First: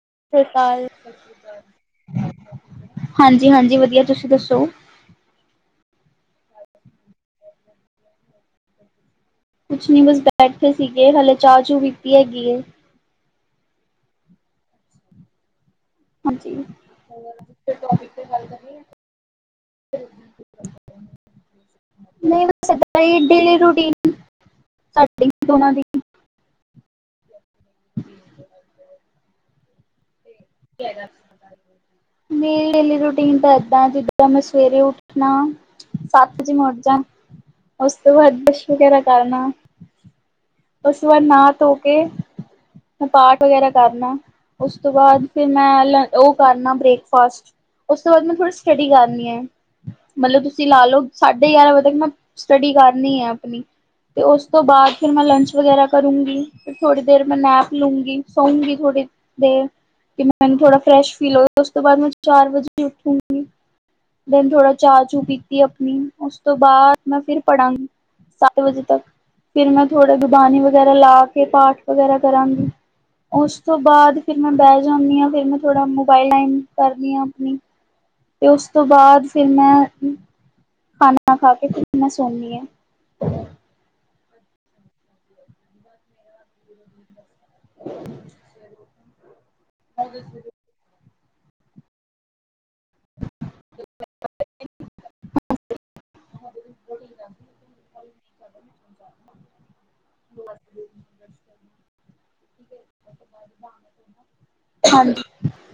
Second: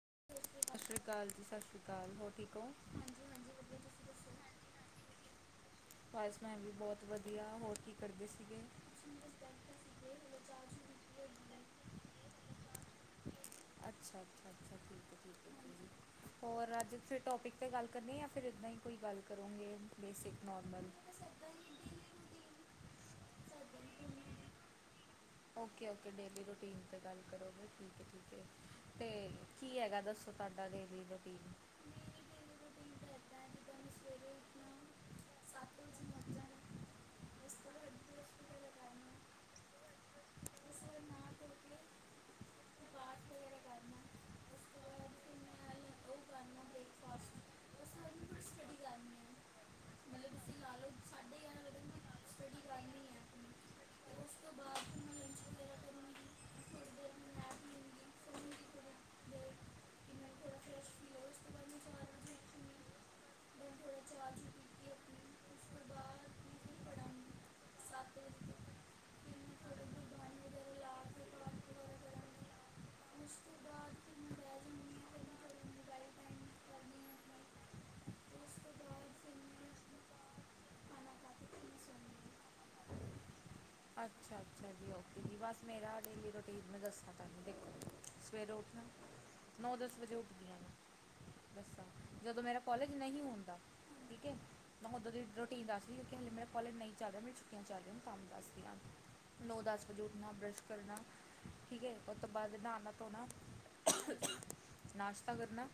[unintelligible] ਸਤ ਸਤਿ ਸ੍ਰੀ ਸ਼੍ਰੀ ਅਕਾਲ ਜੀ ਸਤਿ ਸ਼੍ਰੀ ਅਕਾਲ ਹੋਰ ਠੀਕ ਹੋ? ਹਾਂਜੀ-ਹਾਂਜੀ ਹਾਂਜੀ, ਹਾਂਜੀ, ਵਧੀਆ ਤੁਸੀਂ ਦੱਸੋ। [unintelligible] [unintelligible] ਕੁਛ ਨਹੀਂ ਬਸ ਬੈਠਦੇ ਸੀਗੇ ਹਲੇ ਚਾਹ ਚੂ ਪੀਤੀ ਹੈਗੀ। [inaudible] [unintelligible] ਹਾਂਜੀ। ਹੋਰ ਅੱਜਿਰ ਟੋਪਿਕ ਤੇ ਗੱਲ ਕਰਨੀ ਜਾਂ ਫਿਰ ਦਾਂ ਹੀ ਕੋਈ ਗੱਲ ਕਰੋਗੇ ਬੇਸਿਕ। [inaudible] [unintelligible] ਨ੍ਹੀਂ ਮ ਸ ਰੂਟੀਨ ਡੇਲੀ ਸਾਡੀ routine. Daily [inaudible] okay okay daily routine 'ਤੇ ਗੱਲ ਕਰੋਗੇ ਠੀਕ ਹੈ ਠੀਕ ਹੈ ਅਤੇ ਕੀ ਹੈਗਾ ਦੱਸੋ ਤੁਹਾਡਾ ਡੇਲੀ ਰੂਟੀਨ ਮੇਰੀ ਡੇਲੀ ਰੂਟੀਨ ਇੱਦਾਂ ਹੈ ਤਾਂ ਜਿੱਦਾਂ ਦਾਂ ਮੈਂ ਜਿਦਾਂ ਮੈਂ ਉੱਠਣਾ ਸਵੇਰੇ ਉਠਣਾ ਸੱਤ ਵਜੇ ਸੱਤ ਲੱਗ ਵਜੇ ਜਾਣਾ ਮੁੜ ਜਾ ਉਸ ਤੋਂ ਬਾਅਦ ਬਰਸ਼ ਵਗੈਰਾ ਕਰਨਾ। [unintelligible] ਉਸ ਤੋਂ ਬਾਅਦ ਨਹਾ ਧੋ ਕੇ, ਮੈਂ ਪਾਠ ਵਗੈਰਾ ਕਰਨਾ, ਉਸ ਤੋਂ ਬਾਅਦ ਫਿਰ ਮੈਂ ਉਹ ਕਰਨਾ ਬ੍ਰੇਕਫਾਸਟ, ਉਸ ਤੋਂ ਬਾਅਦ ਮੈਂ ਥੋੜ੍ਹੀ ਸਟੱਡੀ ਕਰਨੀ ਐ ਮਤਲਬ ਤੁਸੀਂ ਲਾ ਲਓ ਸਾਢੇ ਗਿਆਰਾਂ ਵਜੇ ਤੱਕ ਮੈਂ ਸਟੱਡੀ ਕਰਨੀਐ ਆਪਣੀ ਤੇ ਉਸ [unintelligible] ਉਸ ਤੋਂ ਬਾਅਦ ਫਿਰ ਮੈਂ ਲੰਚ ਵਗੈਰਾ ਕਰੂੰਗੀ ਫਿਰ ਥੋੜੀ ਦੇਰ ਮੈਂ ਨੈਪ ਲੂੰਗੀ, ਸੌਂਗੀ ਥੋੜੀ ਦੇਰ ਕਿ ਮੈਂ ਮੈਨੂੰ ਥੋੜ੍ਹਾ ਥੋੜਾ ਫਰੈਸ਼ ਫੀਲ ਹੋ ਉਸ ਤੋਂ ਬਾਅਦ ਮੈਂ ਚਾਰ ਉੱਠੂੰਗੀ ਵਜੇ ਉੱਠੂਂਗੀ। ਦੈਨ ਥੋੜ੍ਹਾ [unintelligible] ਚਾਹ ਦਿਨ ਚੂ ਥੋੜਾ ਪੀਤੀ ਚਾਹ ਚੂ ਆਪਣੀ ਪੀਤੀ ਉਸ ਤੋਂ ਆਪਣੀ ਬਾਅਦ ਉਸ ਤੋਂ ਮੈਂ ਫਿਰ ਬਾਅਦ ਮੈਂ ਪੜ੍ਹਾਂਗੀ ਫਿਰ ਪੜਾਂਗੀ ਸੱਤ ਵਜੇ ਤੱਕ। [unintelligible] ਫਿਰ ਮੈਂ ਥੋੜਾ ਗੁਰ ਬਾਣੀ ਵਗੈਰਾ ਲਾ ਕੇ ਪਾਠ ਵਗੈਰਾ ਕਰਾਂਗੀ ਉਸ ਤੋਂ ਬਾਅਦ ਫਿਰ ਮੈਂ ਬਹਿ ਜਾਂਣੀ ਆਂ, ਫਿਰ ਮੈਂ ਥੋੜਾ ਮੋਬਲ ਲਾਈਨ ਕਰਦੀ ਹਾਂ ਆਪਣੀ। ਤੇ ਉਸ ਤੋਂ ਬਾਅਦ ਫਿਰ ਮੈਂ ਖਾਨਾ ਖਾ ਕੇ ਫਿਰ ਮੈਂ ਸੋਨੀ ਐਂ। [inaudible] [unintelligible] ਦੇਖੋ ਸਵੇਰੇ ਉੱਠਣਾ ਨੌ ਦਸ ਵਜੇ ਉੱਠਦੀਆਂ ਮੈਂ ਦੱਸਾਂ ਜਦੋਂ ਮੇਰਾ ਕੋਲਜ ਨਹੀਂ ਹੁੰਦਾ ਠੀਕ ਐ, ਮੈਂ ਓਦੋਂ ਦੀ ਰੋਟੀਨ ਦੱਸਦੀ ਕਿਉਂਕਿ ਹਲੇ ਮੇਰਾ ਕੋਲਜ ਨਹੀਂ ਚੱਲ ਰਿਆ ਮੇਰੀ ਛੁੱਟੀਆਂ ਚੱਲਦੀਆਂ [unintelligible] [unintelligible] ਨੌ ਦਸ ਵਜੇ ਉੱਠਣਾ ਬਰੱਸ਼ ਕਰਨਾ। ਠੀਕ ਹੈ ਉਸਤੋਂ ਤੋਂ ਬਾਅਦ ਨਹਾਨਾ ਤੋਣਾ ਹਾਂਜੀ। ਨਾਸ਼ਤਾ ਕਰਨਾ,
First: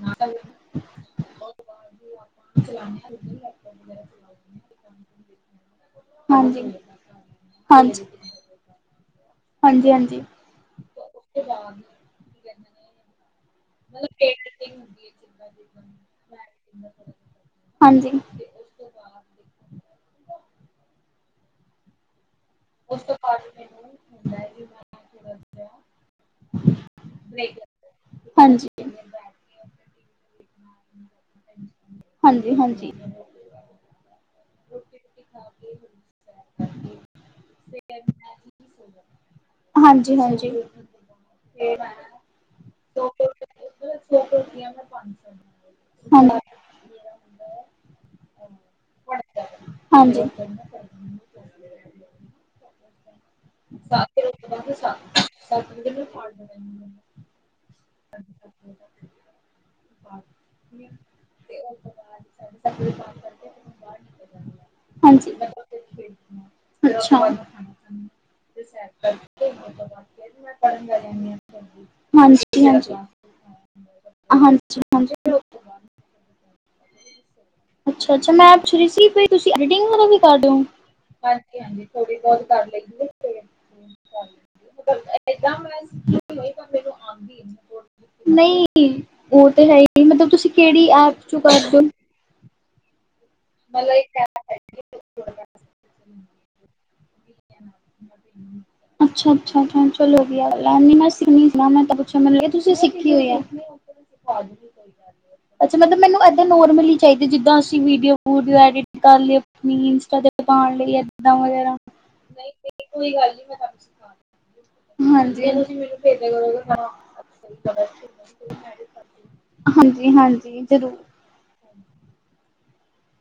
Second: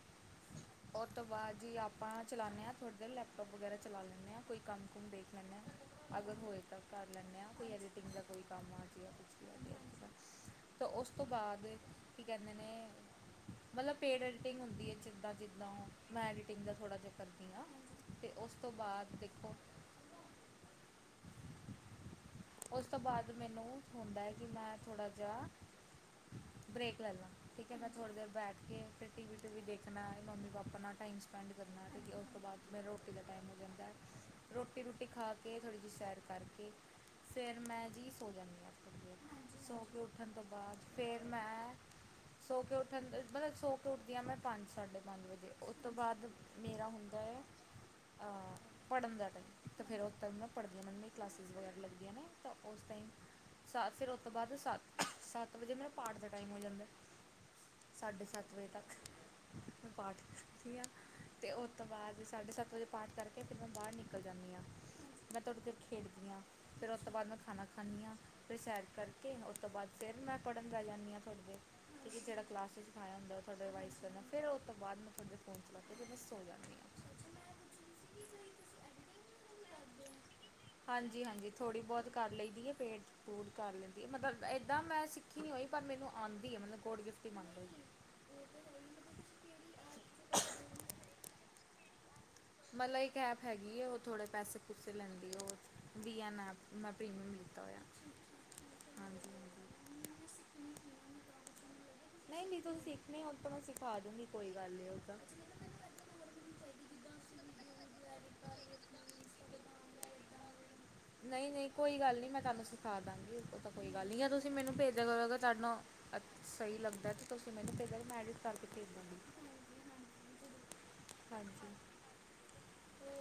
ਉਹ ਤੋਂ ਬਾਅਦ ਜੀ ਆਪਾਂ ਚਲਾਣੇ ਆ ਥੋੜੇ ਦੇਰ ਹਾਂਜੀ, ਲੈਪਟੋਪ ਵਗੈਰਾ ਚਲਾ ਲੈਂਦੇ ਹਾਂ, ਕੋਈ ਕੰਮ ਕੁਮ ਦੇਖ ਲੈਣੇ ਹਾਂ ਅਗਰ ਹੋਏ ਹਾਂਜੀ। ਤਾਂ ਕਰ ਲੈਣੇ ਹਾਂ। ਕੋਈ ਹਾਂਜੀ। ਐਡੀਟਿੰਗ ਦਾ ਕੋਈ ਕੰਮ ਆ ਜੇ ਜਾਂ ਕੁਛ ਵੀ ਆ ਜੇ ਹਾਂਜੀ-ਹਾਂਜੀ। ਤਾਂ ਉਸ ਤੋਂ ਬਾਅਦ ਮਤਬ ਪੇਡ ਐਡੀਟਿੰਗ ਹੁੰਦੀ ਹੈ, ਜਿੱਦਾਂ ਜਿੱਦਾਂ ਮੈਂ ਐਡੀਟਿੰਗ ਦਾ ਥੋੜ੍ਹਾ ਜਿਹਾ ਕਰਦੀ ਹਾਂ, ਹਾਂਜੀ, ਤੇ ਉਸ ਤੋਂ ਬਾਅਦ ਦੇਖੋ ਉਸ ਤੋਂ ਬਾਅਦ ਮੈਨੂੰ ਹੁੰਦਾ ਹੈ ਕਿ ਮੈਂ ਥੋੜਾ ਜਿਹਾ ਬ੍ਰੇਕ ਲੈ ਲਾਂ, ਠੀਕ ਹੈ, ਮੈਂ ਥੋੜਾ ਦੇਰ ਬੈਠ ਹਾਂਜੀ। ਕੇ, ਫਿਰ ਟੀਵੀ ਟੁਵੀ ਦੇਖ ਫੇਰ ਮੈਂ ਮੰਮੀ ਪਾਪਾ ਨਾ ਟਾਈਮ ਸਪੈਂਡ ਕਰਨਾ ਠੀਕ ਹੈ। ਉਸ ਤੋਂ ਹਾਂਜੀ ਬਾਅਦ ਹਾਂਜੀ ਰੋਟੀ ਦਾ ਟਾਈਮ ਹੋ ਜਾਂਦਾ। ਰੋਟੀ ਰੂਟੀ ਖਾ ਕੇ, ਥੋੜ੍ਹੀ ਜਿਹੀ ਸੈਰ ਕਰਕੇ ਫਿਰ ਮੈਂ ਜੀ ਸੋ ਜਾਂਦੀ ਹਾਂ ਥੋੜੀ ਦੇਰ। ਸੌ ਜਾਣਾ ਕੇ ਹਾਂਜੀ ਉੱਠਣ ਤੋਂ ਹਾਂਜੀ ਬਾਅਦ, ਫੇਰ ਮੈਂ ਸੌ ਕੇ ਉੱਠ [unintelligible] ਉੱਠਦੀ ਹਾਂ ਮੈਂ ਪੰਜ ਸਾਢੇ ਪੰਜ ਵਜੇ, ਉਸ ਤੋਂ ਬਾਅਦ ਸੌ ਮੇਰਾ ਹੁਣ ਪੜਨ ਦਾ ਟਾਈਮ ਤੇ ਫੇਰ ਉਹ ਹਾਂਜੀ ਤਾਂ ਨਾ ਪੜ੍ਹਦੀਆਂ ਮੰਨਨੀ [inaudible] ਕਲਾਸਿਜ਼ ਵਗੈਰਾ ਲੱਗੇ ਹਾਂਜੀ ਤਾਂ ਉਸ ਟਾਈਮ, ਸਾ ਫਿਰ ਉਸ ਤੋਂ ਬਾਅਦ ਸਾਤ ਸੱਤ ਵਜੇ ਮੇਰੇ ਪਾਠ ਦਾ ਟਾਈਮ ਹੋ ਜਾਂਦਾ, ਸਾਢੇ ਸੱਤ ਸੱਤ ਵਜੇ ਤੱਕ ਮੈਂ ਪਾਠ ਕਰਦੀ ਹਾਂ, ਤੇ ਉਸ ਤੋਂ ਬਾਅਦ ਸਾਢੇ ਸੱਤ ਵਜੇ ਪਾਠ ਕਰਕੇ, ਫਿਰ ਮੈਂ ਬਾਹਰ ਨਿਕਲ ਜਾਂਣੀ ਹਾਂ, ਹਾਂਜੀ ਮੈਂ ਥੋੜ੍ਹੀ ਦੇਰ ਖੇਡਦੀ ਹਾਂ। ਫੇਰ ਉਸ ਤੋਂ ਅੱਛਾ। ਹਾਂਜੀ ਬਾਅਦ ਮੈਂ ਖਾਣਾ ਖਾਣੀ ਹਾਂ। ਫਿਰ ਸੈਰ ਕਰਕੇ, ਉਸ ਤੋਂ ਹਾਂਜੀ। ਬਾਅਦ ਫਿਰ ਮੈਂ ਪੜ੍ਹਨ ਬਹਿ ਜਾਣੀ ਹਾਂ ਥੋੜੀ ਦੇਰ ਕਿਉਂਕਿ ਜਿਹੜਾ ਹਾਂਜੀ ਕਲਾਸ ਚ ਹਾਂਜੀ ਸਿਖਾਇਆ ਹੁਂਦਾ ਰਿਵਾਈਜ਼ [inaudible] ਫੇਰ ਉਹ ਤੋਂ ਬਾਅਦ ਮੈਂ ਥੋੜੀ ਫੋਨ ਚਲਾ ਕੇ ਫੇਰ ਮੈ ਸੌ ਜਾਂਦੀ ਹਾਂ। ਅੱਛਾ-ਅੱਛਾ, ਮੈਂ ਪੁੱਛ ਰਹੀ ਸੀ ਕਿ ਤੁਸੀਂ ਕੋਈ ਰੀਡਿੰਗ ਵਗੈਰਾ ਵੀ [unintelligible] ਹਾਂਜੀ ਹਾਂਜੀ ਥੋੜ੍ਹੀ ਬਹੁਤ ਕਰ ਲਈਦੀ ਹੈ ਪੇਟ ਪੂਟ ਕਰ ਲੈਂਦੀ ਹੈ ਮਤਲਬ ਇੱਦਾਂ ਮੈਂ ਸਿੱਖੀ ਨਹੀਂ ਹੋਈ ਪਰ ਮੈਨੂੰ ਆਉਂਦੀ ਹੈ ਮਤਲਬ ਗੋਡ ਗਿਫਟ ਹੀ ਮੰਨ ਲਓ ਉਹ ਤਾਂ ਹੈ ਹੀ। ਨਹੀਂ, ਮਤਲਬ ਤੁਸੀਂ ਓ ਕਿਹੜੀ ਤਾ ਐਪ ਹੈ ਹੀ ਮਤਲਬ ਤੋਂ ਤੁਸੀ ਕੇੜੀ [unintelligible] [unintelligible] ਮਲਬ ਇੱਕ ਐੱਪ ਹੈਗੀ ਹੈ, ਉਹ ਥੋੜੇ ਪੈਸੇ-ਪੂਸੇ ਲੈਂਦੀ ਉਹ ਬ-ਐਨ ਐੱਪ, ਮੈਂ ਪ੍ਰੀਮੀਅਮ ਲੀਤਾ ਹੋਇਆ ੳਦੇ ਚ। ਅੱਛਾ ਅੱਛਾੱਛਾ ਚਲੋ ਵਧੀਆੱਲ ਮ ਸੁ ਮੈਂ ਨਹੀਂ ਨਹੀਂ ਪੁਨੂੰਸੀ ਤੁਸੀਂ ਸਿੱਖੀ ਸਿੱਖਣੀ ਹੋ ਤੁਹਾਨੂੰ ਸਿਖਾ ਦੂੰਗੀ ਕੋਈ ਗੱਲ ਨਹੀਂ ਉਹ ਤਾਂ ਮੈੂੰ ਨਰ ਚਾ ਜਿੱਦਾਂ ਅਸੀਂ ਵੀਡੀਓ ਬੂ ਐਡਿਟ ਕਰ ਲਈ ਅਪਣੀ ਇੰਸਟਾ ਤੇ ਪਾਣ ਲਈ ਏਦਾਂ ਨਹੀਂ ਨਹੀਂ ਵਗੈਰਾ, ਕੋਈ ਗੱਲ ਨਹੀਂ ਮੈਂ ਤੁਹਾਨੂੰ ਨਹੀਂ-ਨਹੀਂ ਸਿਖਾ ਕੋਈ ਗੱਲ ਦਾਂਗੀ ਉਹ ਨ ਤਾਂ ਕੋਈ ਗੱਲ ਹੀ ਆ ਤੁਸੀਂ ਮੈਨੂੰ ਭੇਜ ਦਿਯਾ ਕਰੋ ਅਗਰ ਤੁਹਾਨੂੰ ਸਹੀ ਲੱਗਦਾ, ਤੇ ਤੁਸੀਂ ਮੈਨੂੰ ਭੇਜ ਦਿਯਾ ਕਰੋ, ਮੈਂ ਐਡਿਟ ਕਰਕੇ ਭੇਜ ਦਾਂਗੀ। ਹਾਂਜੀ-ਹਾਂਜੀ ਜ਼ਰੂਰ ਹਾਂਜੀ।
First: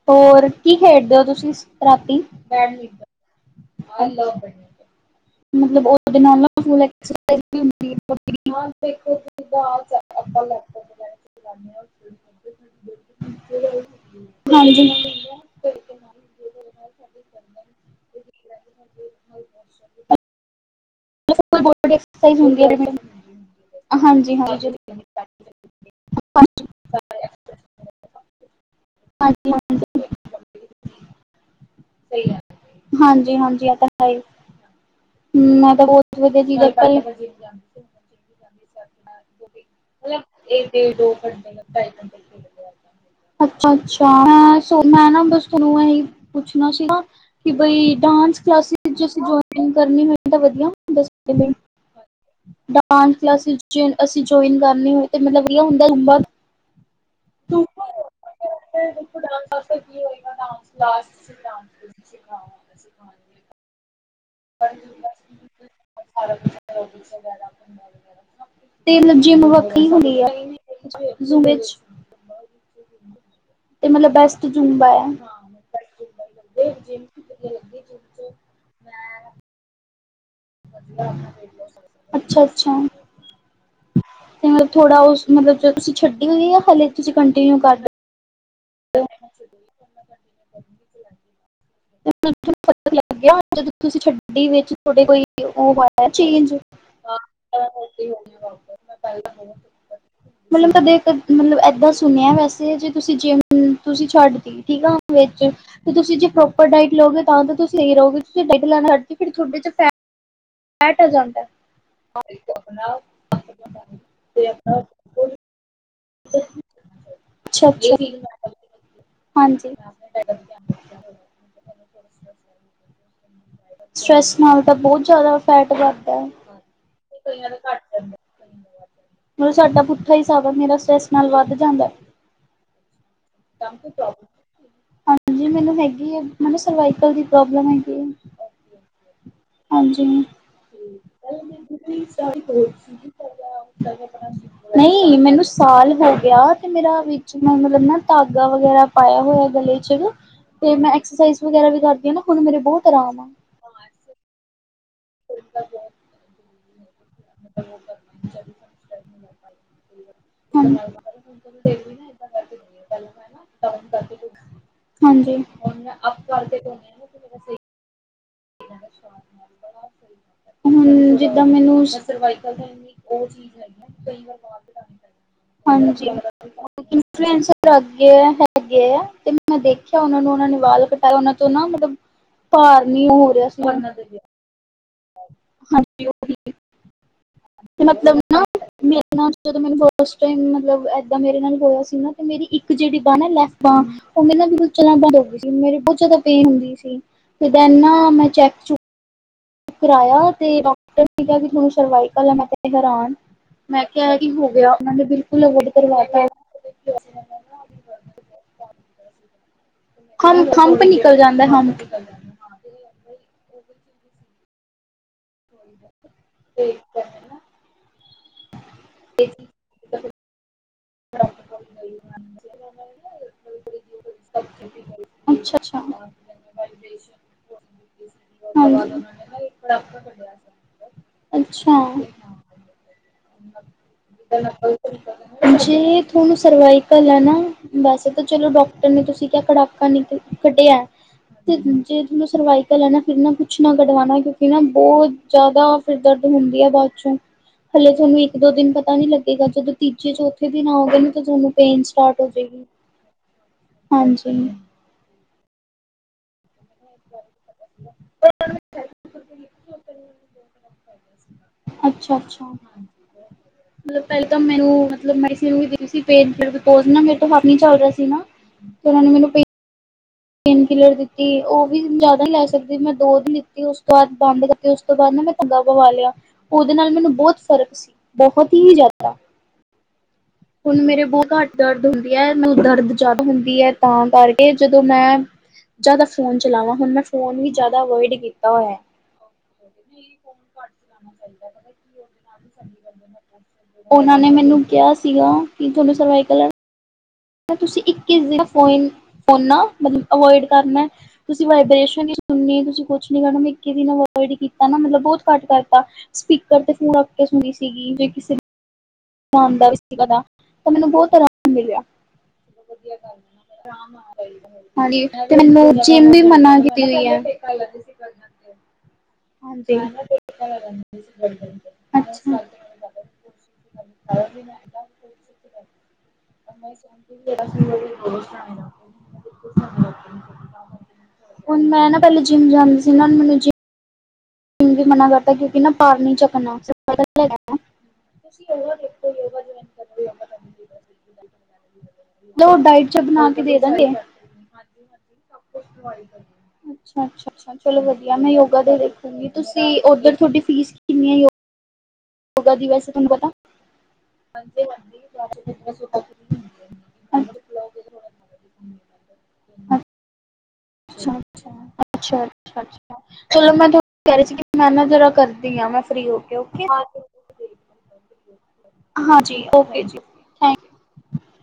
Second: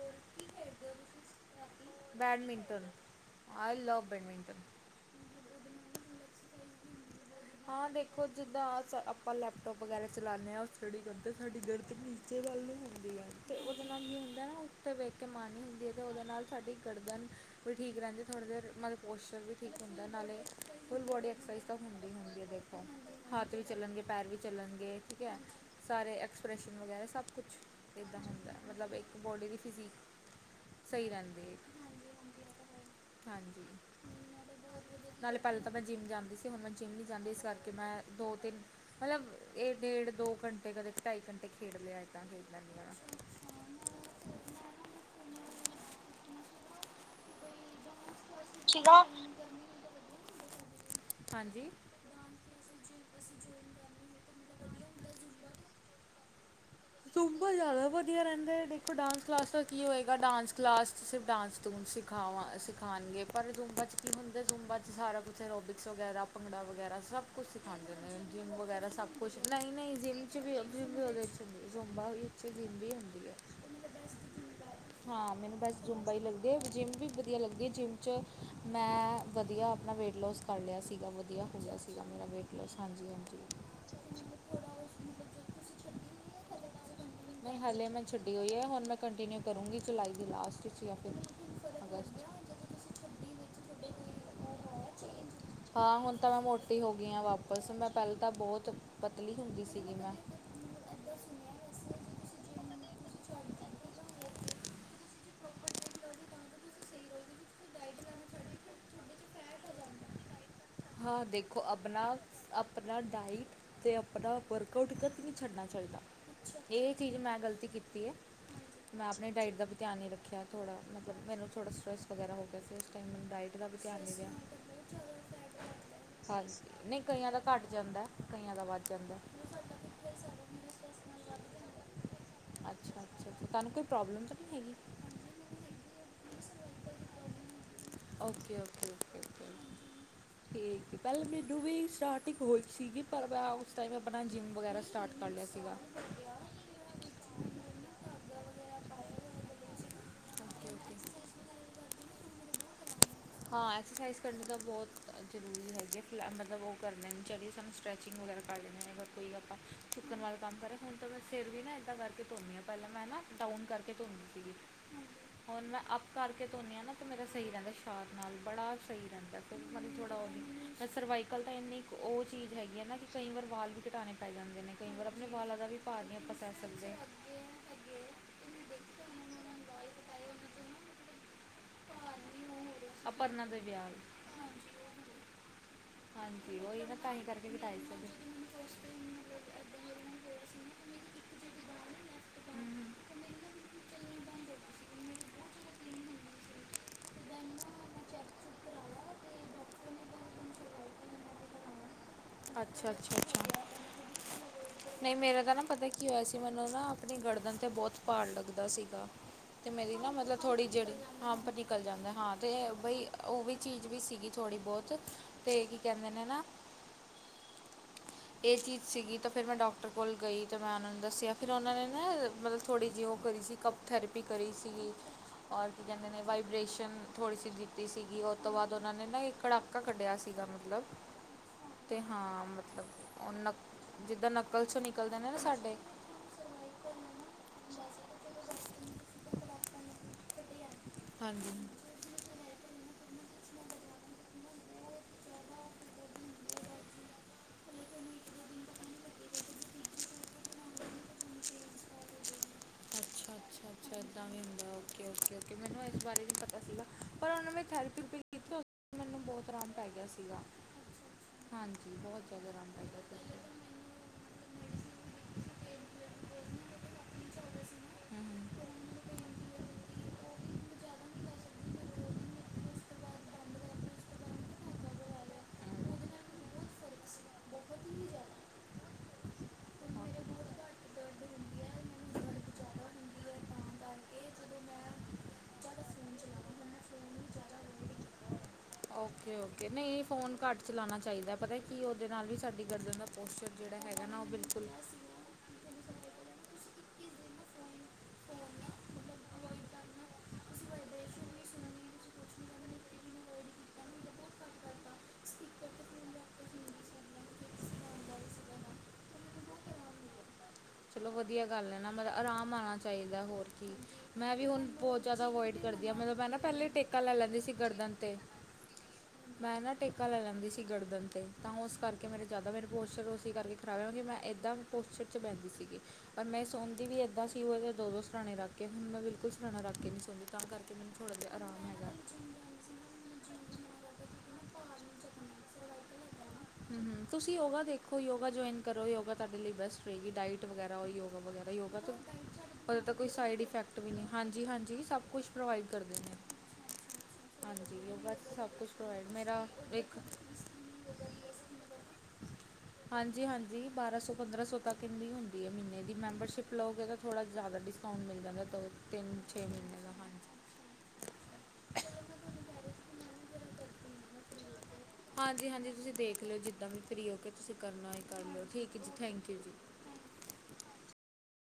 ਹੋਰ ਕੀ ਖੇਡਦੇ ਹੋ ਤੁਸੀਂ ਰਾਤੀ? Badminton, I love badminton. ਵੀ ਹਾਂ ਹੁੰਦੀ ਐ ਦੇਖੋ ਜਿੱਦਾਂ ਅਸ ਅਪਾਂ ਲੈਪਟੋਪ ਵਗੈਰਾ ਚਲਾਣੇ ਹਾਂ, ਉਹ ਸਟਡੀ ਕਰਦੇ, ਸਾਡੀ ਦਰਦ ਨੀਚੇ ਵੱਲ ਨੂੰ ਹੁੰਦੀ ਹੈ, ਤੇ ਉਹਦੇ ਨਾਲ ਹ ਨਾ ਉੱਤੇ ਹਾਂਜੀ। ਵੇਖ ਕੇ ਮਾਣੀ ਹੁੰਦੀ ਹੈ, ਤੇ ਉਹਦੇ ਨਾਲ ਸਾਡੀ ਗਰਦਨ ਵੀ ਠੀਕ ਰਹਿੰਦੀ ਹੈ, ਥੋੜ੍ਹੀ ਦੇਰ ਮਤਲਬ ਪੋਸ਼ਚਰ ਵੀ ਠੀਕ ਹੁੰਦਾ ਨਾਲੇ ਫੁੱਲ ਬੋਡੀ ਐਕਸਰਸਾਈਜ਼ ਤਾਂ ਹੁੰਦੀ ਹੀ ਹੁੰਦੀ ਹੈ, ਦੇਖੋ ਹੱਥ ਵੀ ਚੱਲਣਗੇ ਪੈਰ ਹਾਂਜੀ ਵੀ ਹਾਂਜੀ ਚੱਲਣਗੇ ਠੀਕ ਹੈ ਸਾਰੇ ਹਾਂਜੀ ਐਕਸਪ੍ਰੈਸ਼ਨ ਵਗੈਰਾ ਸਭ ਕੁਛ ਇੱਦਾਂ ਹੁੰਦਾ ਮਤਲਬ ਇੱਕ ਬੋਡੀ ਦੀ ਹਾਂਜੀ ਫਕ ਸਹੀ ਰਹਿੰਦੇ ਹੈ, [unintelligible] ਹਾਂਜੀ ਇਹ ਤਾਂ ਹੈ ਹੀ ਨਾਲੇ ਪਹਿਲਾਂ ਮੈਂ ਤਾਂ ਜਿੰਮ ਬਹੁਤ ਜਾਂਦੀ ਵਧੀਆ ਸੀ ਚੀਜ਼ ਹੈ ਪਰ ਜਿੰਮ ਨਹੀਂ ਜਾਂਦੀ ਇਸ ਕਰਕੇ ਮੈਂ ਦੋ ਤਿੰਨ ਮਤਲਬ ਇਹ ਡੇਢ ਦੋ ਘੰਟੇ ਕਦੇ ਢਾਈ ਘੰਟੇ ਖੇਡ ਲਿਆ ਇੱਦਾਂ ਖੇਡਦੀ ਆ ਨਾ ਹੈ। ਅੱਛਾ ਅੱਛਾ ਮੈਂ ਮੈਂ ਨਾ ਬਸ ਤਨੂੰ ਇਹੀ ਪੁੱਛਣਾ ਸੀਗਾ ਕਿ ਬਈ ਡਾਂਸ ਅਸੀਂ ਸੀਗਾ ਜੁਆਇਨ ਕਰਨੀ ਹੋ ਤਾਂ ਵਧੀਆ ਹੁੰ ਡਾਂ ਹਾਂਜੀ ਡਾਂਸ ਅਸੀਂ ਜੇ ਅਸੀ ਅਸੀਂ ਜੁਆਇਨ ਕਰਨੀ ਹੋਏ ਅਸੀਂ ਤਾਂ ਜਇਨ ਕਰਨੀ ਹੋਏ ਮਤਲਬ ਹੁੰਦਾ ਸੂਬਾ ਜ਼ਿਆਦਾ ਵਧੀਆ ਰਹਿੰਦਾ ਹੈ ਦੇਖੋ ਡਾਂਸ ਕਲਾਸ ਦਾ ਕੀ ਹੋਏਗਾ ਡਾਂਸ ਕਲਾਸ ਚ ਸਿਰਫ ਡਾਂਸ ਡੂਸ ਸਿਖਾਵਾਂ ਸਿਖਾਣਗੇ ਪਰੂਬਾ ਚ ਕੀ ਹੁੰਦੇ ਸਾਰਾ ਕੁਛ ਰੋਬਿਕਸ ਵਗੈਰਾ ਭੰਗੜਾ ਵਗੈਰਾ ਸਭ ਕੁਛ ਸਿਖਾਦੇ ਨੇ ਜਿੰਮ ਵਗੈਰਾ ਤੇ ਸਭ ਮਤਲਬ ਕੁਛ ਜਿੰਮ ਨਹੀਂ ਵੱਖਰੀ ਨਹੀਂ ਹੁੰਦੀ ਜਿੰਮ ਆ ਚ ਵੀ ਜਮ ਵੀ ਉਹ ਜ਼ੂਮ ਵਿੱਚ ਜ਼ੋਂਬਾ ਐ ਜਿੰਮ ਵੀ ਹੁੰਦੀ ਹੈ ਤੇ ਮਤਲਬ ਬੈਸਟ ਜੂੰਬਾ ਆ। ਹਾਂ ਮੈਨੂੰ ਬੈਸਟ ਜ਼ਬਾ ਹੀ ਲੱਗਦੀ ਹੈ, ਜਿੰਮ ਵੀ ਵਧੀਆ ਲੱਗਦੀ ਹੈ ਜਿੰਮ ਚ ਮੈਂ ਵਧੀਆ ਆਪਣਾ ਵੇਟ ਲੋਸ ਕਰ ਲਿਆ ਸੀਗਾ ਵਧੀਆ ਹੋ ਗਿਆ ਸੀਗਾ ਮੇਰਾ ਵੇਟ ਲੋਸ ਅੱਛਾ-ਅੱਛਾ ਹਾਂਜੀ ਹਾਂਜੀ। ਤੇ ਮਤਲਬ ਥੋੜਾ ਉਸ ਮਤਲਬ ਜੋਂ ਤੁਸੀਂ ਛੱਡੀ ਹੁੰਦੀ ਆ ਹਾਲੇ। ਤੁਸੀਂ ਨਹੀਂ ਕੰਟੀਨਿਊ ਕਰਲੋ। ਹਲੇ ਮੈਂ ਛੱਡੀ ਹੋਈ ਹੈ ਹੁਣ ਮੈਂ ਕੰਟੀਨਿਊ ਕਰੂੰਗੀ ਜੁਲਾਈ ਦੀ ਲਾਸਟ ਜਾਂ ਫਿਰ ਅਗਸਤ ਫਰਕ ਲੱਗਿਆ ਜਦੋਂ ਤੁਸੀਂ ਛੱਡੀ ਵਿੱਚ ਤੁਹਾਡੇ ਕੋਈ, ਅਗਸਤ ਕ ਹਾਂ ਹੁਣ ਤਾਂ ਮੈਂ ਮੋਟੀ ਹੋ ਗਈ ਹਾਂ ਵਾਪਸ ਮੈਂ ਪਹਿਲਾਂ ਤਾਂ ਬਹੁਤ ਪਤਲੀ ਹੁੰਦੀ ਸੀਗੀ ਮੈਂ ਇੱਦਾਂ ਸੁਣਿਆ ਵੈਸੇ ਦ ਜੇ ਸੁਣਿਆ ਤੁਸੀਂ ਵੈਸੇ, ਤੁਸੀਂ ਜਿਵੇ, ਜਿਮ ਹੂੰ, ਤੁਸੀਂ ਛੱਡ ਦੇ ਠੀਕ ਆ ਦਿੱਤੀ ਵਿੱਚ ਤਾਂ ਹੋ ਕਿ ਤੇ ਤੁਸੀਂ ਡਾਈਟ ਲਓਗੇ ਜੇ ਤਾਂ ਤਾਂ ਪ੍ਰੋਪਰ ਤੁਸੀਂ ਡਾਇਟ ਸਹੀ ਲਵਓਗੇ, ਰਹੋਗੇ ਜੇ ਤਾਂ ਤੁਸੀਂ ਇਹੀ ਡਾਈਟ ਰਹੋਗੇ ਲੈਣਾ ਤੁਸੀਂ ਛੱਡ ਦਿੱਤੀ ਡਾਇਟ ਲਾਣਾ ਹਾ ਫਿਰ ਤੁਹਾਡੇ ਫੈਟ ਆ ਚ ਫੈ ਫੈਟ ਆ ਜਾਂਦਾ ਹਾਂ ਜਾਂਦਾ ਦੇਖੋ ਆਪਣਾ ਆਪਣਾ ਡਾਇਟ ਅਤੇ ਆਪਣਾ ਵਰਕਆਊਟ ਕਦੇ ਨਹੀਂ ਛੱਡਣਾ ਚਾਹੀਦਾ। ਇਹ ਚੀਜ਼ ਮੈਂ ਗ਼ਲਤੀ ਅੱਛਾ ਅੱਛਾ ਕੀਤੀ ਹੈ, ਮੈਂ ਆਪਣੇ ਡਾਇਟ ਦਾ ਹਾਂਜੀ। ਵੀ ਧਿਆਨ ਨ ਰੱਖਿਆ। ਥੋੜ੍ਹਾ ਮਤਲਬ ਮੈਨੂੰ ਥੋੜ੍ਹਾ ਸਟਰੈੱਸ ਵਗੈਰਾ ਹੋ ਗਿਆ ਸੀ, ਉਸ ਟਾਈਮ ਮੈਨੂੰ ਡਾਇਟ ਦਾ ਵੀ ਧਿਆਨ ਨਹੀਂ ਰਿਹਾ, ਸਟਰੈਸ ਨਾਲ ਤਾਂ ਬਹੁਤ ਜ਼ਿਆਦਾ ਫੈਟ ਵੱਧਦਾ ਹੈ। ਹਾਂਜੀ ਨਹੀਂ ਕਈਆਂ ਦਾ ਘੱਟ ਜਾਂਦਾ ਕਈਆਂ ਦਾ ਵੱਧ ਜਾਂਦਾ। ਮਤਲਬ ਸਾਡਾ ਪੁੱਠਾ ਹੀ ਹਿਸਾਬ ਆ ਮੇਰਾ ਨਾਲ ਵੱਧ ਜਾਂਦਾ ਹਾਜੀ, ਜੀ ਮੈਨੂੰ ਹੈਗੀ ਹੈ ਮੈਨੂੰ ਸਰਵਾਈਕਲ ਦੀ ਪ੍ਰੋਬਲਮ ਹੈਗੀ। ਹੈ ਓਕੇ ਓਕੇ ਓਕੇ ਓਕੇ, ਹਾਂਜੀ। ਠੀਕ ਪਹਿਲਾਂ ਮੈਨੂੰ ਵੀ ਸਟਾਰਟਿੰਗ ਹੋਈ ਸੀਗੀ, ਪਰ ਮੈਂ ਉਸ ਟਾਈਮ ਆਪਣਾ ਜਿੰਮ ਵਗੈਰਾ ਸਟਾਰਟ ਨਹੀਂ ਕਰ ਮੈਨੂੰ ਲਿਆ ਸੀ। ਸਾਲ ਹੋ ਗਿਆ ਤੇ ਮੇਰਾ ਵਿੱਚ ਮੈਂ ਮਤਲਬ ਨਾ ਤਾ ਵਗੈਰਾ ਪਾਇਆ ਹੋਇਆ ਗਲੇ ਚ ਓਕੇ ਤੇ ਮੈਂ ਓਕੇ। ਐਕਸਰਸਾਈਜ਼ ਵਗੈਰਾ ਵੀ ਕਰਦੀ ਹਾਂ ਨਾ ਖੁਦ ਮੇਰੇ ਬਹੁਤ ਆਰਾਮ ਆ ਹਾਂ ਐਕਸਰਸਾਈਜ਼ ਕਰਨੀ ਤਾਂ ਬਹੁਤ, ਜ਼ਰੂਰੀ ਹੈਗੀ ਹੈ ਫਲਾੈ ਮਤਲਬ ਉਹ ਮੈਨੂੰ ਚਾਹਦੀ ਸੋਮ ਸਟਰੈਚਿੰਗ ਵਗੈਰਾ ਕਰ ਲੈਂਦੇ ਅਗਰ ਕੋਈ ਆਪਾਂ ਚੁਕਣ ਵਾਲੱਅ ਕੰਮ ਕਰੇ ਹੁਣ ਤਾਂ ਮੈਂ ਸਿਰ ਵੀ ਨਾ ਇੱਦਾਂ ਕਰਕੇ ਧੋਦੀ ਹਾਂ ਪਹਿਲਾਂ ਮੈਂ ਨਾ ਡਾਊਨ ਕਰਕੇ ਧੋਂਦੀ ਸੀਗੀ ਹਾਂਜੀ। ਹੁਣ ਮੈਂ ਅੱਪ ਕਰਕੇ ਧੋਦੀ ਹਾਂ ਨਾ ਤਾਂ ਮੇਰਾ ਸਹੀ ਰਹਿੰਦਾ ਹੈ ਸ਼ਰੀਰ ਉਹ ਨਹੀਂ ਸਰਵਾਈਕਲ ਤਾਂ ਇੰਨੀ ਕੁ ਉਹ ਚੀਜ਼ ਹੈਗੀ ਹੈ ਨਾ ਕਿ ਕਈ ਵਾਰ ਵਾਲ ਵੀ ਘਟਾਣੇ ਪੈ ਜਾਂਦੇ ਨੇ ਕਈ ਵਾਰ ਆਪਣੇ ਵਾਲਾਂ ਦਾ ਵੀ ਭਾਰ ਹਾਂਜੀ ਨਹੀਂ ਆਪਾਂ ਸਹਿ ਸਕਦੇ ਅੱਗੇ ਅੱਗੇ ਇਹਨੂੰ ਦੇਖਿਆ ਉਹਨਾਂ ਨੇ ਉਹਨਾਂ [unintelligible] ਵਾਲ ਖਿਆ ਉਹਨਾਂ ਕਟਾਏ ਨੂੰ ਉਹਨਾਂ ਨੇ ਤੋਂ ਨਾ ਵਾਲ ਕਟਾਇਆ ਉਹਨਾਂ ਤੋਂ ਨਾ ਮਤਲਬ ਭਾਰ ਨਹੀਂ ਉਹ ਹੋ ਹਰ ਰਿਹਾ ਸੀ ਨੀਊੂ ਹੋਰ ਅਪਰਨਾ ਦੇ ਵਿਆਹ ਹਾਂਜੀ ਉਹ ਹੋ [unintelligible] ਰਿਹਾ ਹਾਂਜੀ ਉਹ ਹੀ ਉਹੀ ਨਾ ਤਾਂ ਹੀ ਕਰਕੇ ਘਟਾਏ ਤੇ ਮਤਲਬ ਸੀਗੇ ਨਾ ਹੋਸਟਲ ਮੇਰੇ ਨਾਲ ਮਤਲਬ ਜਦੋਂ ਮੈਨ ਐਦਾਂ ਮੇਰੇ ਨਾਲ ਹੋਇਆ ਸੀ ਨਾ ਮਤਲਬ ਤੇ ਮੇਰੀ ਇਹਦਾਂ ਇੱਕ ਮੇਰੇ ਨਾਲ ਜਿਹੜੀ ਬਾਂਹ ਹੋਇਆ ਸੀ ਨਾ ਮੇਰੀ ਲੈਫਟ ਬਾਂਹ ਇੱਕ ਜਿਹੜੀ ਤੇ ਬਾਂ ਨਾ ਲੈਫ ਬਾਂ ਮੇਰੀ ਬਿਲਕੁਲ ਚੱਲਣੀ ਉਹ ਮੇਰੇ ਨਾ ਬੰਦ ਹੋ ਬਤ ਗਈ ਚਲਾਂ ਸੀ ਬੰਦ ਮੇਰੀ ਹੋ ਗਈ ਸੀ ਬਹੁਤ ਮੇਰੀ ਬਹੁਤ ਜ਼ਿਆਦਾ ਪੇਨ ਹੁੰਦੀ ਸੀ ਦੈਨ ਤੇ ਦੇਨ ਨਾ ਮੈਂ ਚੈੱਕ ਚੈਕ ਚੁੱਕ ਚੁਕ ਕਰਾਇਆ ਤੇ ਚੁੱਕ ਡਾਕਟਰ ਨੇ ਕਰਵਾਇਆ ਬਹੁਤ ਮੈਨੂੰ ਤੇ ਡਾਕਟਰ ਕਰਵਾਇਆ ਕਿਹਾ ਕਿ ਮੈਂ ਤੁਹਾਨੂੰ ਸਰਵਾਈਕਲ ਕਰਾਉਣਾ ਹੈ ਮੈਂ ਤੇ ਅੱਛਾ ਹੈਰਾਨ ਅੱਛਾ ਅੱਛਾ ਮੈਂ ਕਿਹਾ ਕੀ ਹੋ ਗਿਆ ਉਹਨਾਂ ਨੇ ਨਹੀਂ ਮੇਰਾ ਬਿਲਕੁਲ ਦਾ ਨਾ ਅਵੋਇਡ ਪਤਾ ਕੀ ਹੋਇਆ ਕਰਵਾਤਾ। ਸੀ ਮੈਨੂੰ ਨਾ ਆਪਣੀ ਗਰਦਨ ਤੇ ਬਹੁਤ ਭਾਰ ਲੱਗਦਾ ਸੀਗਾ ਤੇ ਮੇਰੀ ਨਾ ਮਤਲਬ ਹਮ ਥੋੜ੍ਹੀ ਹੰਪ ਜਿੜ ਨਿਕਲ ਜਾਂਦਾ ਹੰਪ ਨਿਕਲ ਜਾਂਦਾ ਹਾਂ ਤੇ ਬਈ ਉਹ ਵੀ ਚੀਜ਼ ਵੀ ਸੀਗੀ ਥੋੜ੍ਹੀ ਬਹੁਤ ਤੇ ਕੀ ਕਹਿੰਦੇ ਨੇ ਨਾ ਇਹ ਚੀਜ਼ ਸੀਗੀ ਤਾਂ ਫੇਿਰ ਮੈਂ ਡਾਕਟਰ ਕੋਲ ਗਈ ਅਤੇ ਮੈਂ ਉਹਨਾਂ ਨੂੰ ਦੱਸਿਆ ਫਿਰ ਉਹਨਾਂ ਨੇ ਨਾ ਮਤਲਬ ਥੋੜ੍ਹੀ ਜਿਹੀ ਉਹ ਕਰੀ ਸੀ ਕੱਪ ਥੈਰੇਪੀ ਕਰੀ ਸੀਗੀ ਅੱਛਾ ਔਰ ਅੱਛਾ। ਕੀ ਕਹਿੰਦੇ ਨੇ ਹਾਂਜੀ। ਵਾਈਬ੍ਰੇਸ਼ਨ ਥੋੜ੍ਹੀ ਜਿਹੀ ਦਿੱਤੀ ਸੀਗੀ ਉਹ ਤੋਂ ਬਾਅਦ ਉਹਨਾਂ ਨੇ ਨਾ ਇੱਕ ਕੜਾਕਾ ਕੱਢਿਆ ਸੀਗਾ ਮਤਲਬ ਅੱਛਾ। ਅਤੇ ਹਾਂ ਮਤਲਬ ਉਹ ਨਕ ਜਿੱਦਾਂ ਨਕਲ ਚੋਂ ਨਿਕਲਦੇ ਨੇ ਨਾ ਸਾਡੇ ਜੇ ਤੁਹਾਨੂੰ ਸਰਵਾਈਕਲ ਆ ਨਾ ਵੈਸੇ ਤਾਂ ਚਲੋ ਡਾਕਟਰ ਨੇ ਤੁਸੀਂ ਕਿਹਾ ਕੜਾਕਾ ਨਿਕਲ ਕਡੇਆ ਹੈ ਹਾਂਜੀ ਤੇ ਜੇ ਤੁਨੂੰ ਸਰਵਾਈਕਲ ਹੈ ਨਾ ਨਾ ਕੁਛ ਨਾ ਕਢਵਾਉਣਾ ਕਿਉਂਕਿ ਨਾ ਆ ਬਹੁਤ ਜ਼ਿਆਦਾ ਫਿਰ ਦਰਦ ਹੁੰਦੀ ਹੈ ਬਾਅਦ ਚੋਂ ਹਲੇੇ ਤੁਹਾਨੂੰ ਇੱਕ ਦੋ ਦਿਨ ਪਤਾ ਨੀ ਲੱਗੇਗਾ ਜਦੋਂ ਤੀਜੇ ਚੌਥੇ ਦਿਨ ਆਓਗੇ ਨਾ ਤਾਂ ਤੁਹਾਨੂੰ ਪੇਨ ਸਟਾਰਟ ਹੋ ਜਾਏਗੀ ਅੱਛਾ ਅੱਛਾ ਅੱਛਾ ਇਦਾਂ ਹਾਂਜੀ ਵੀ ਹੁੰਦਾ ਓਕੇ ਓਕੇ ਮੈਨੂੰ ਇਸ ਬਾਰੇ ਵੀ ਪਤਾ ਸੀਗਾ ਪਰ ਉਹਨੇ ਮੈਂ ਥੈਰੇਪੀ ਵੀ ਕੀਤੀ ਮੈਨੂੰ ਬਹੁਤ ਤ੍ਰਅਮ ਪੈ ਗਿਆ ਸੀਗਾ ਹਾਂਜੀ ਅੱਛਾ ਬਹੁਤ ਅੱਛਾ ਜ਼ਿਆਦਾ ਆਰਾਮ ਲੱਗਦਾ ਸੀ ਉੱਥੇ। ਮਤਲਬ ਪਹਿਲ ਤਾਂ ਮੈਨੂੰ ਮਤਲਬ ਨ ਮੈਡੀਸਿਨ ਵਿ ਦੇ ਰਹੀ ਸਿਗੀ ਨ, ਹਥ ਨਹੀਂ ਚੱਲ ਰਿਹਾ ਸੀ ਨਾ ਹੂੰ ਹੂੰ ਤੇ ਉਹ ਨੂੰ ਜਦੋਂ ਮੈਂ ਮੈਨੂੰ ਜ਼ਿਆਦਾ ਪੇਨ ਫੋਨ ਕਿਲਰ ਦਿੱਤੀ ਚਲਾਉਂਦਾ ਉਹ ਹਾਂ ਵੀ ਮੈਂ ਫੋਨ ਜ਼ਿਆਦਾ ਨਹੀਂ ਲੈ ਸਕਦੀ ਵੀ ਮੈਂ ਜ਼ਿਆਦਾ ਦੋ ਦਿਨ ਦਿੱਤੀ ਉਸ ਤੋਂ ਬਾਅਦ ਬੰਦਤੇ ਉਸ ਤੋਂ ਬਾਅਦ ਨਾ ਮੈਂ ਧੰਗਾ ਪਵਾ ਲਿਆ ਉਹਦੇ ਨਾਲ ਮੈਨੂੰ ਬਹੁਤ ਫ਼ਰਕ ਸੀ ਬਹੁਤ ਹੀ ਜ਼ਿਆਦਾ ਹੁਣ ਮੇਰੇ ਬਹੁਤ ਘੱਟ ਦਰਦ ਹੁੰਦੀ ਹੈ ਮੈਨੂੰ ਦਰਦ ਜਿਆਦਾ ਹੁੰਦੀ ਹੈ ਤਾਂ ਕਰਕੇ ਜਦੋਂ ਮੈਂ ਜ਼ਿਆਦਾ ਫੋਨ ਚਲਾਵਾਂ ਹੁਣ ਮੈਂ ਫੋਨ ਵੀ ਅਵੋਇਡ ਜ਼ਿਆਦਾ ਅਵੋਇਡ ਕੀਤਾ ਹੋਇਆ ਹੋਇਆ। ਓਕੇ ਓਕੇ ਨਹੀਂ ਫ਼ੋਨ ਘੱਟ ਚਲਾਉਣਾ ਚਾਹੀਦਾ ਪਤਾ ਕੀ ਉਹਦੇ ਨਾਲ ਵੀ ਸਾਡੀ ਗਰਦਨ ਦਾ ਪੋਸਚਰ ਜਿਹੜਾ ਹੈਗਾ ਉਹਨਾਂ ਨਾ ਉਹ ਨੇ ਮੈਨੂੰ ਬਿਲਕੁਲ ਕਿਹਾ ਸੀਗਾ ਕਿ ਤੁਹਾਨੂੰ ਸਰਵਾਈ ਕਲਰ ਤੁਸੀਂ ਇੱਕ ਦਿ ਫੋਨ ਮਤਲਬ ਅਵੋਇਡ ਕਰਨਾ ਤੁਸੀਂ ਵਾਈਬ੍ਰੇਸ਼ਨ ਸੁਣਨੀ ਤੁਸੀਂ ਕੁਛ ਨੀ ਕਰਨਾ ਮ ਇੱਕ ਦਿਨ ਅਵੋਇਡ ਹੀ ਕੀਤਾ ਨਾ ਮਤਲਬ ਬਹੁਤ ਘੱਟ ਕਰਤਾ ਸਪੀਕਰ ਤੇ ਫੋਨ ਅ ਕੇ ਸੁਣੀ ਸੀਗੀ ਜੇ ਕਿਸੇ ਹਾਮਦਾ ਵੀ ਸੀ ਪਤਾ ਚਤਲਬ ਵਧੀਆ ਗੱਲ ਹੈ ਨਾ ਮਤਲਬ ਆਰਾਮ ਆਉਣਾ ਚਾਹੀਦਾ ਹੋਰ ਕੀ ਮੈਂ ਵੀ ਹੁਣ ਬਹੁਤ ਹਾਂਜੀ ਜ਼ਿਆਦਾ ਤੇ ਅਵੋਇਡ ਮੈਨੂੰ ਕਰਦੀ ਹਾਂ ਜਿੰਮ ਮਤਲਬ ਵੀ ਮੈਂ ਨਾ ਮਨਾ ਪਹਿਲਾਂ ਕੀਤੀ ਟੇਕਾ ਹੋਈ ਲੈ ਹੈ। ਲੈਂਦੀ ਸੀ ਗਰਦਨ ਤੇ ਮੈਂ ਨਾ ਹਾਂਜੀ। ਟੇਕਾ ਲੈ ਲੈਂਦੀ ਸੀ ਗਰਦਨ ਤੇ ਤਾਂ ਉਸ ਕਰਕੇ ਮੇਰੇ ਅੱਛਾ। ਜ਼ਿਆਦਾ ਮੇਰੇ ਪੋਸਚਰ ਉਸ ਕਰਕੇ ਖਰਾਬ ਹੈ ਵੀ ਮੈਂ ਇੱਦਾਂ ਪੋਸਚਰ 'ਚ ਬਹਿੰਦੀ ਸੀਗੀ ਪਰ ਮੈਂ ਸੌਂਦੀ ਵੀ ਇਏਦਾਂ ਸੀ ਉਹ ਦੋ ਦੋ ਸਰਾਣੇ ਰੱਖ ਕੇ ਹੁਣ ਮੈਂ ਬਿਲਕੁਲ ਸਰਾਹਣਾ ਰੱਖ ਕੇ ਨਹੀਂੀ ਸੌਦੀ ਤਾਂ ਕਰਕੇ ਮੈਨੂੰ ਥੋੜ੍ਹਾ ਜਿਹਾ ਹੁਣ ਆਰਾਮ ਮੈਂ ਹੈਗਾ ਨਾ ਪਹਿਲੇ ਮਨੂੰ ਵੀ ਮਨਾ ਕਰਦਾ ਕਿਉਂਕਿ ਨਾ ਪਾਰ ਨਹੀਂ ਚ ਹਮ ਤੁਸੀਂ ਯੋਗਾ ਦੇਖੋ ਯੋਗਾ ਜੁਆਇਨ ਕਰੋ ਯੋਗਾ ਤੁਹਾਡੇ ਲਈ ਬੈਸਟ ਰਹੇਗੀ ਡਾਇਟ ਵਗੈਰਾ ਯੋਗਾ ਵਗੈਰਾ ਯੋਗਾ ਲੋ ਡਾਇਟ ਉਹਦੇ ਚ ਕੋਈ ਬਣਾ ਕੇ ਸਾਈਡ ਦੇ ਇਫੈਕਟ ਦਾਂਗੇ। ਵੀ ਨਹੀਂ ਹਾਂਜੀ ਹਾਂਜੀ ਸਭ ਕੁਛ ਪ੍ਰੋਵਾਈਡ ਕਰਦੇ ਨੇ ਆ। ਅੱਛਾ ਅੱਛਾ ਅੱਛਾ ਹਾਂਜੀ ਚਲੋ ਵਧੀਆ ਯਗਾ ਮੈਂ ਸਭ ਯੋਗਾ ਦਾ ਕੁਛਡ ਦੇਖੂੰਗੀ ਤੁਸੀਂ ਉੱਧਰ ਤੁਹਾਡੀ ਫੀਸ ਕਿੰਨੀ ਯੋਗਾ ਦੀ ਵੈਸੇ ਤੁਹਾਨੂੰ ਹਾਂਜੀ ਪਤਾ। ਹਾਂਜੀ ਬਾਰਾਂ ਸੌ ਪੰਦਰਾਂ ਸੌ ਤੱਕ ਇੰਨੀ ਹੁੰਦੀ ਹੈ ਮਹੀਨੇ ਦੀ ਮੈਂਬਰਸ਼ਿਪ ਲਓਗੇ ਤਾਂ ਥੋੜ੍ਹਾ ਅੱਛਾ। ਜ਼ਿਆਦਾ ਡਿਸਕਾਊਂਟ ਮਿਲ ਜਾਂਦਾ ਦੋ ਤਿੰਨ ਛੇ ਮਹੀਨੇ ਦਾ ਹਾਂਜੀ ਅੱਛਾ ਅੱ ਅੱ ਚਲ ਮੈਂ ਸੀ ਮੈਂ ਨਾ ਜਰਾ ਹਾਂਜੀ ਕਰਦੀ ਹਾਂ ਹਾਂਜੀ ਮੈਂ ਤੁਸੀਂ ਫ੍ਰਰੀ ਹੋ ਦੇਖ ਕੇ ਲਿਓ ਓਕੇ ਜਿੱਦਾਂ ਵੀ ਫਰੀ ਹੋ ਕੇ ਤੁਸੀਂ ਕਰਨਾ ਹੀ ਕਰ ਲਿਓ ਠੀਕ ਹੈ ਜੀ ਥੈਂਕ ਯੂ ਹਾਂਜੀ ਜੀ ਓਕੇ ਥੈਂਕ